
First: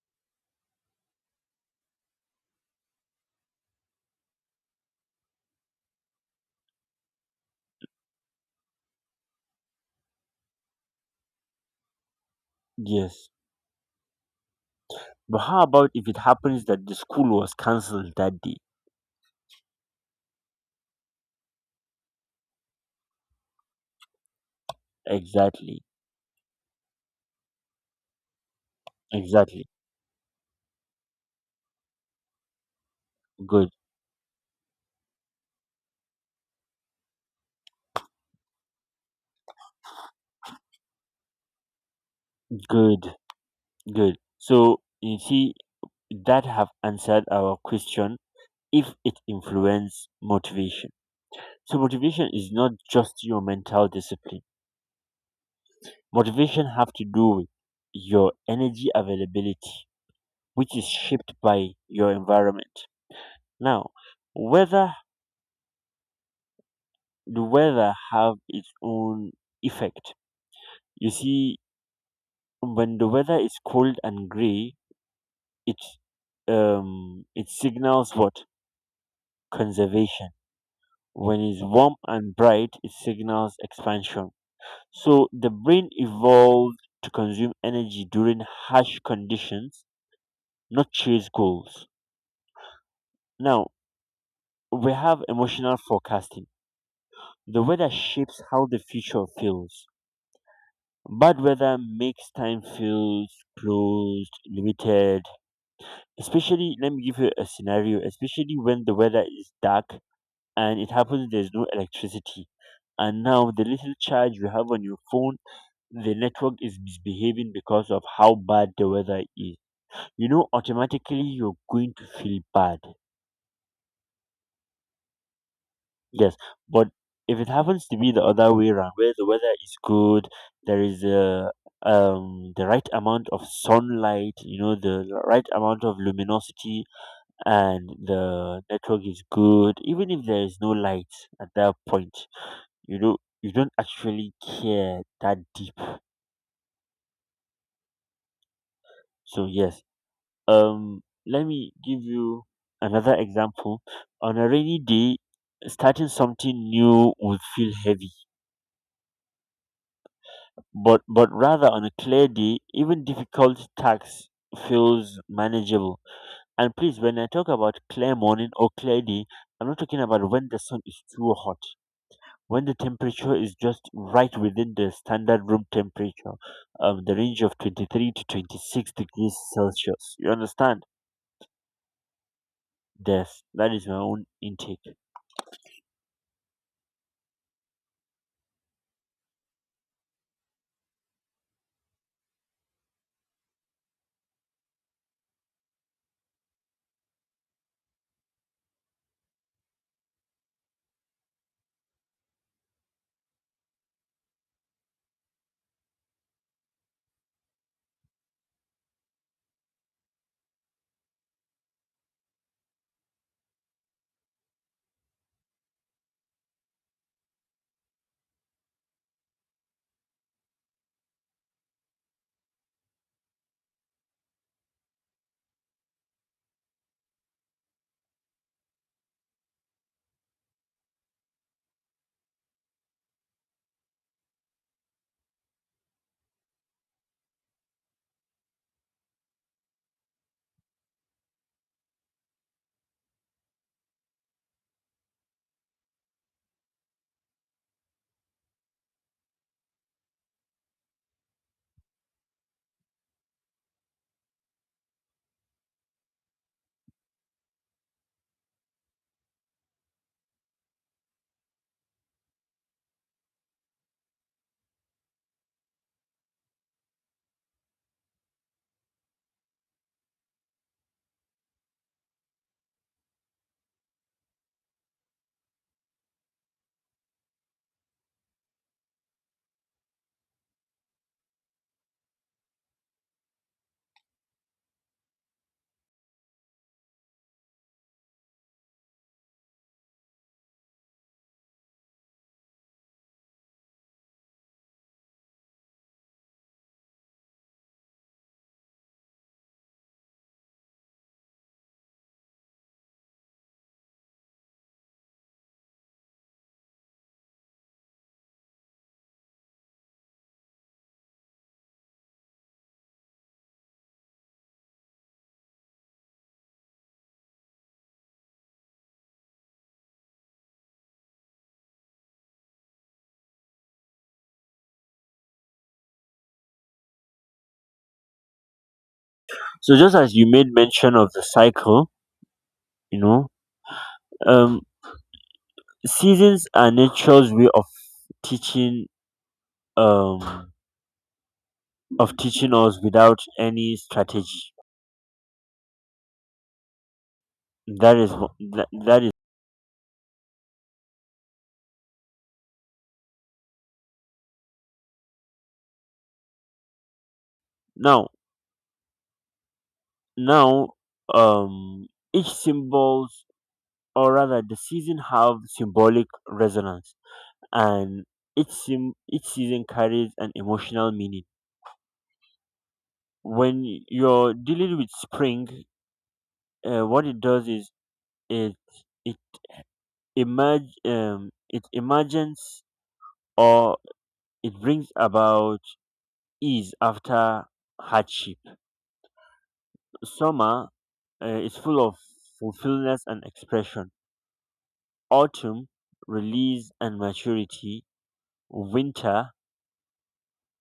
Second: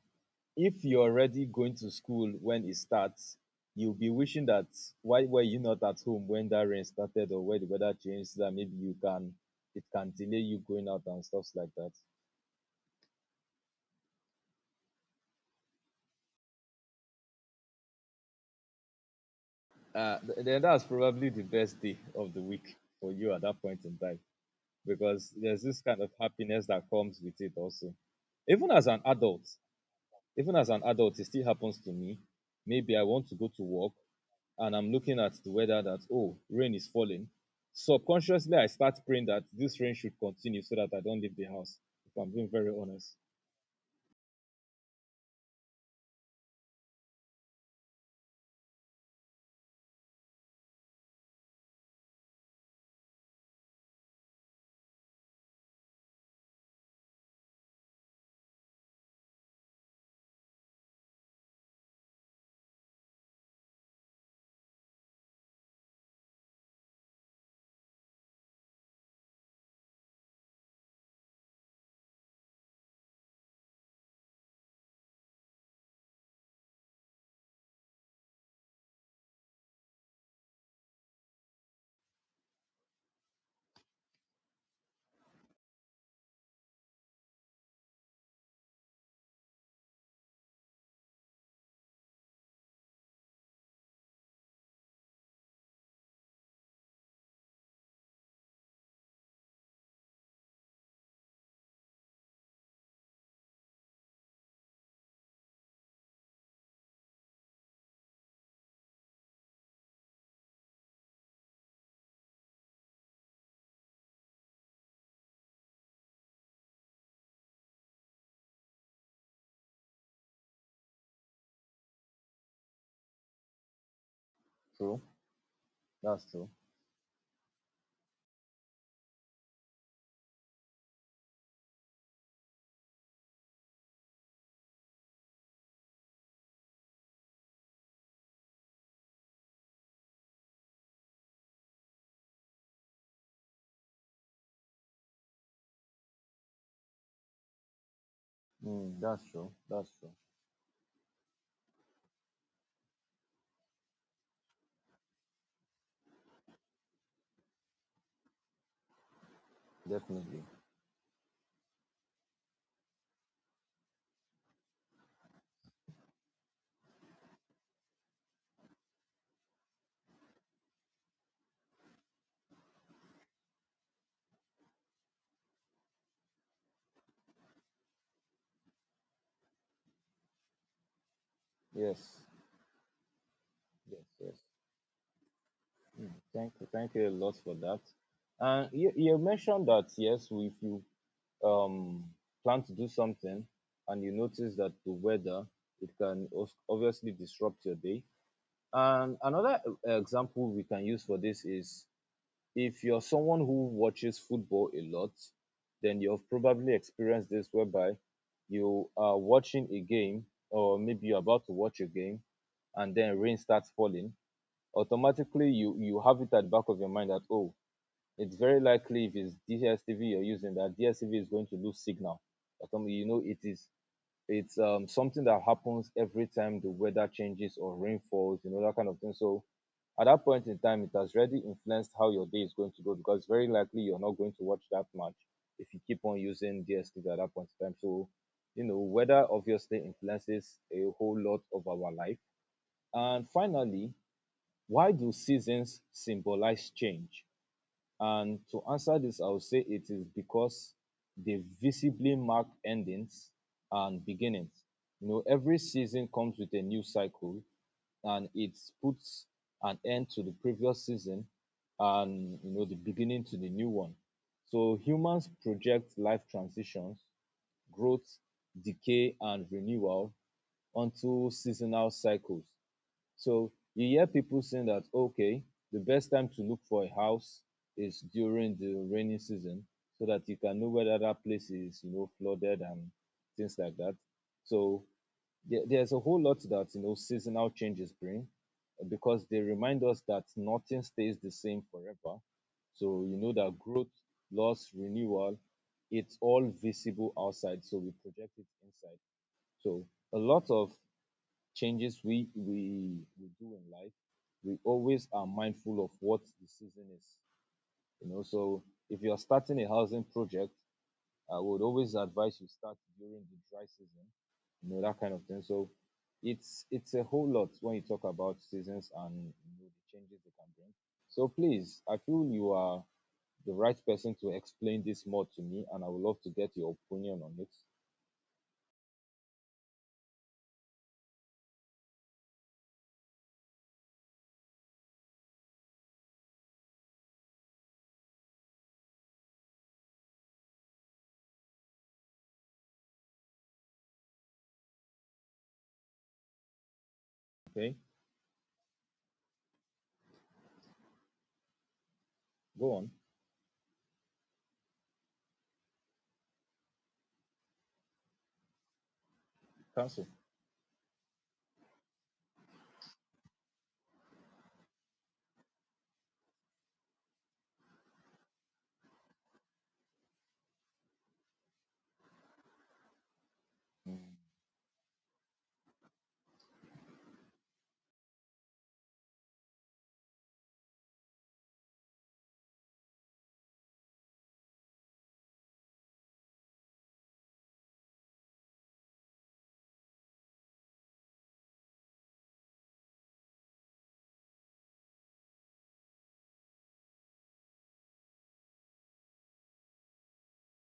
Speaker 1: if you're already going to school when it starts, you'll be wishing that why were you not at home when that rain started or when the weather changed, so that maybe you can it can delay you going out and stuffs like that.
Speaker 2: Yes, but how about if it happens that the school was cancelled that day?
Speaker 1: Uh, then that's probably the best day of the week for you at that point in time, because there's this
Speaker 2: Exactly.
Speaker 1: kind of happiness that comes with it also. Even as an adult,
Speaker 2: Exactly.
Speaker 1: even as an adult, it still happens to me. Maybe I want to go to
Speaker 2: Good.
Speaker 1: work and I'm looking at the weather that, oh, rain is falling, subconsciously I start praying that this rain should continue so that I don't leave the house, if I'm being very honest.
Speaker 2: Good. Good, so you see that have answered our question, if it influence motivation. So motivation is not just your mental discipline, motivation have to do with your energy availability, which is shaped by your environment. Now, whether the weather have its own effect. You see, when the weather is cold and gray, it it signals what? Conservation. When it's warm and bright, it signals expansion. So the brain evolved to consume energy during harsh conditions, not chase goals. Now, we have emotional forecasting. The weather shapes how the future feels. Bad weather makes time feel closed, limited. Especially, let me give you a scenario, especially when the weather is dark and it happens there's no electricity. And now the little charge you have on your phone, the network is misbehaving because of how bad the weather is. You know, automatically you're going to feel bad.
Speaker 1: True. That's
Speaker 2: Yes,
Speaker 1: true.
Speaker 2: but if it happens to be the other way around, where the weather is good, there is a the right amount of sunlight, you know, the right amount of luminosity, and the network is good. Even if there is no light at that point, you know, you don't actually care that deep.
Speaker 1: Mm, that's
Speaker 2: So
Speaker 1: true.
Speaker 2: yes,
Speaker 1: That's true.
Speaker 2: let me give you another example. On a rainy day, starting something new would feel heavy,
Speaker 1: Definitely.
Speaker 2: but rather on a clear day, even difficult tasks feels manageable. And please, when I talk about clear morning or clear day, I'm not talking about when the sun is too hot. When the temperature is just right within the standard room temperature, the range of 23 to 26 degrees Celsius. You understand?
Speaker 1: Yes.
Speaker 2: Yes, that is my
Speaker 1: Yes.
Speaker 2: own
Speaker 1: Yes.
Speaker 2: intake.
Speaker 1: Mm, thank you. Thank you a lot for that. And you mentioned that yes, if you um plan to do something and you notice that the weather it can obviously disrupt your day. And another example we can use for this is, if you're someone who watches football a lot, then you've probably experienced this whereby you are watching a game, or maybe you're about to watch a game, and then rain starts falling. Automatically you have it at the back of your mind that oh, it's very likely if it's DSTV you're using that DSTV is going to lose signal. You know, it's something that happens every time the weather changes or rainfalls, you know, that kind of thing. So at that point in time, it has already influenced how your day is going to go, because very likely you're not going to watch that much if you keep on using DSTV at that point in time. So, you know, weather obviously influences a whole lot of our life. And finally, why do seasons symbolize change? And to answer this, I would say it is because they visibly mark endings and beginnings. You know, every season comes with a new cycle, and it puts an end to the previous season and you know the beginning to the new one. So humans project life transitions, growth, decay, and renewal onto seasonal cycles. So you hear people saying that, okay, the best time to look for a house is during the rainy season, so that you can know whether that place is, you know, flooded and things like that. So there's a whole lot that, you know, seasonal changes bring, because they remind us that nothing stays the same forever. So you know that growth, loss, renewal, it's all visible outside. So we project it inside. So a lot of changes we do in life, we always are mindful of what the season is. You know, so if you are starting a housing project, I would always advise you start during the dry season. You know that kind of thing. So it's a whole lot when you talk about seasons and you know, the changes they can bring. So please, I feel you are the right person to explain this more to me, and I would love to get your opinion on it.
Speaker 2: So just as you made mention of the cycle, you know, um, seasons are nature's way of teaching. Um, of teaching us without any strategy.
Speaker 1: Okay,
Speaker 2: That is
Speaker 1: go on,
Speaker 2: now.
Speaker 1: cancel.
Speaker 2: Now um each symbols, or rather the season have symbolic resonance, and each season carries an emotional meaning. When
Speaker 1: Mm.
Speaker 2: you're dealing with spring, what it does is it it emerge, it emerges, or it brings about ease after hardship. Summer, uh, it's full of fulfillment and expression. Autumn, release and maturity. Winter,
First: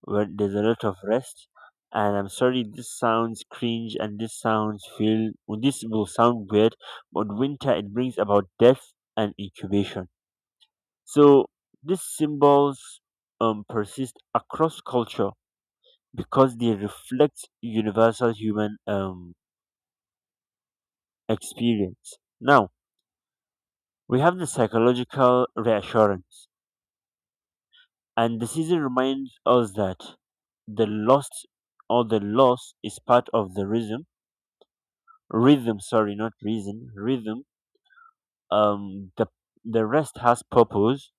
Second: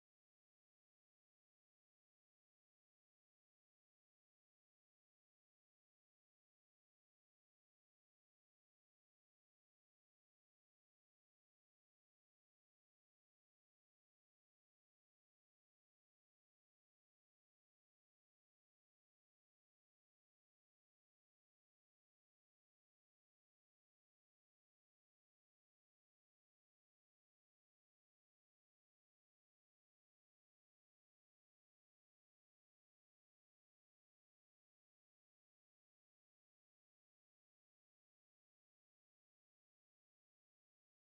Speaker 2: where there's a lot of rest. And I'm sorry, this sounds cringe and This will sound weird, but winter, it brings about death and incubation. So these symbols persist across culture because they reflect universal human experience. Now we have the psychological reassurance, and the season reminds us that the lost, or the loss, is part of the rhythm, sorry, not reason, rhythm. um the the rest has purpose,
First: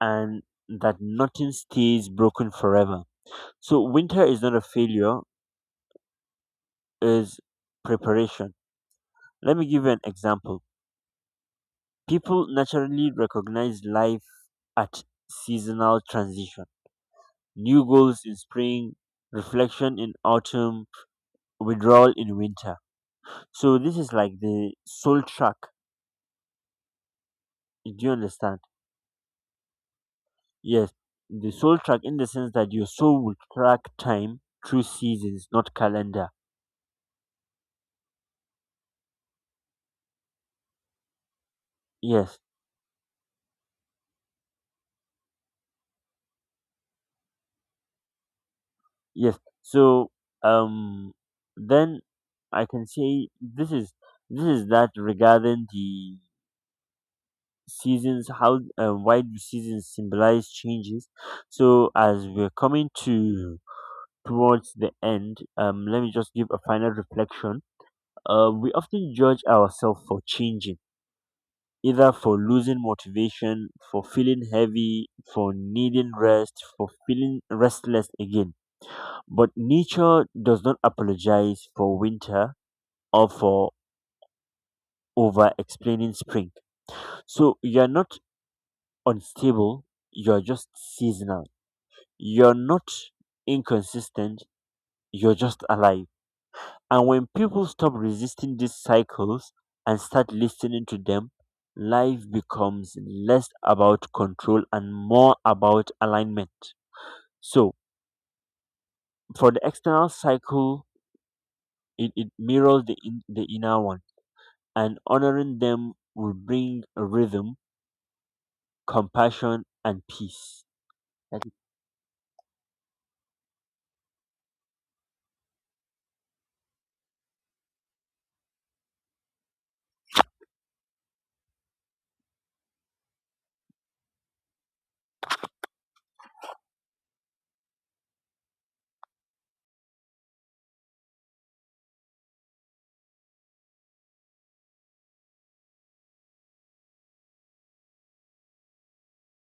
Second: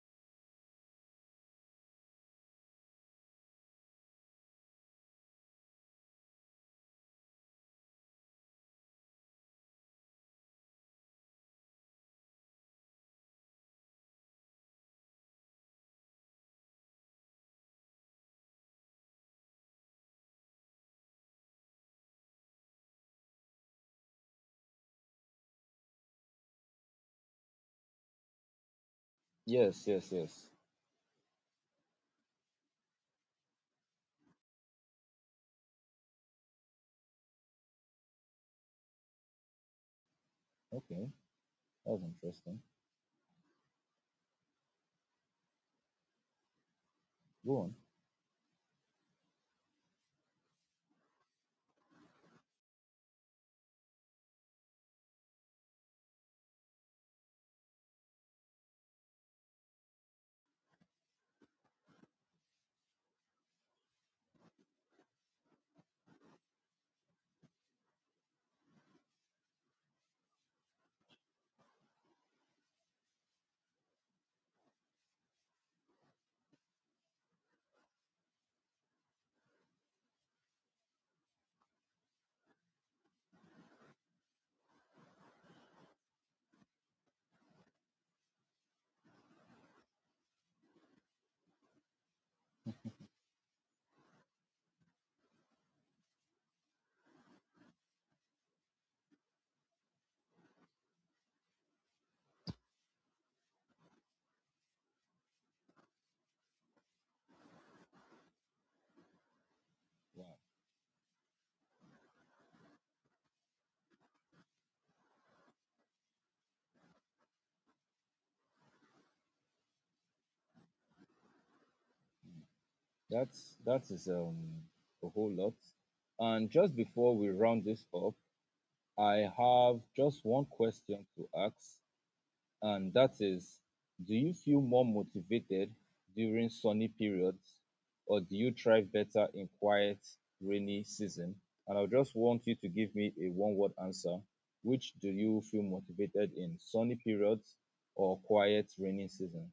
Speaker 2: and that nothing stays broken forever. So winter is not a failure, is preparation. Let me give you an example. People naturally recognize life at seasonal transition, new goals in spring, reflection in autumn, withdrawal in winter. So this is like the soul track. Do you understand?
Speaker 1: Yes, yes, yes.
Speaker 2: Yes, the soul track in the sense that your soul will track time through seasons, not calendar.
Speaker 1: Okay. That's
Speaker 2: Yes,
Speaker 1: interesting. Go on.
Speaker 2: yes. So, um, then I can say this is, this is that regarding the seasons. How, why do seasons symbolize changes? So as we're coming to towards the end, let me just give a final reflection. We often judge ourselves for changing, either for losing motivation, for feeling heavy, for needing rest, for feeling restless again. But nature does not apologize for winter or for over explaining spring. So you're not unstable, you're just seasonal. You're not inconsistent, you're just alive. And when people stop resisting these cycles and start listening to them, life becomes less about control and more about alignment. So for the external
Speaker 1: Wow.
Speaker 2: cycle, it mirrors the, the inner one, and honoring them will bring a rhythm, compassion, and peace. That is
Speaker 1: That is a whole lot. And just before we round this up, I have just one question to ask, and that is, do you feel more motivated during sunny periods, or do you thrive better in quiet, rainy season? And I just want you to give me a one-word answer. Which do you feel motivated in, sunny periods or quiet, rainy season?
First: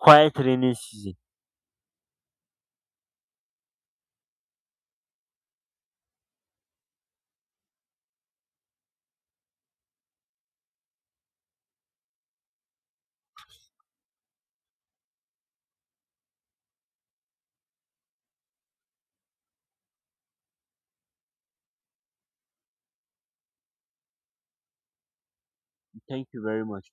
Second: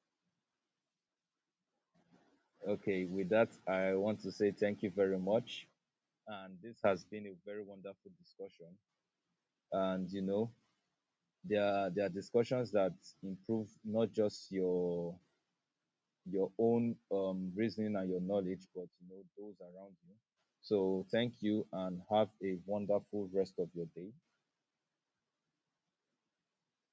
Speaker 2: quiet rainy season.
Speaker 1: Okay, with that, I want to say thank you very much. And this has been a very wonderful discussion. And you know, there are discussions that improve not just your own reasoning and your knowledge, but you know those around you. So thank you, and have a wonderful rest of your day.
Speaker 2: Thank you very much.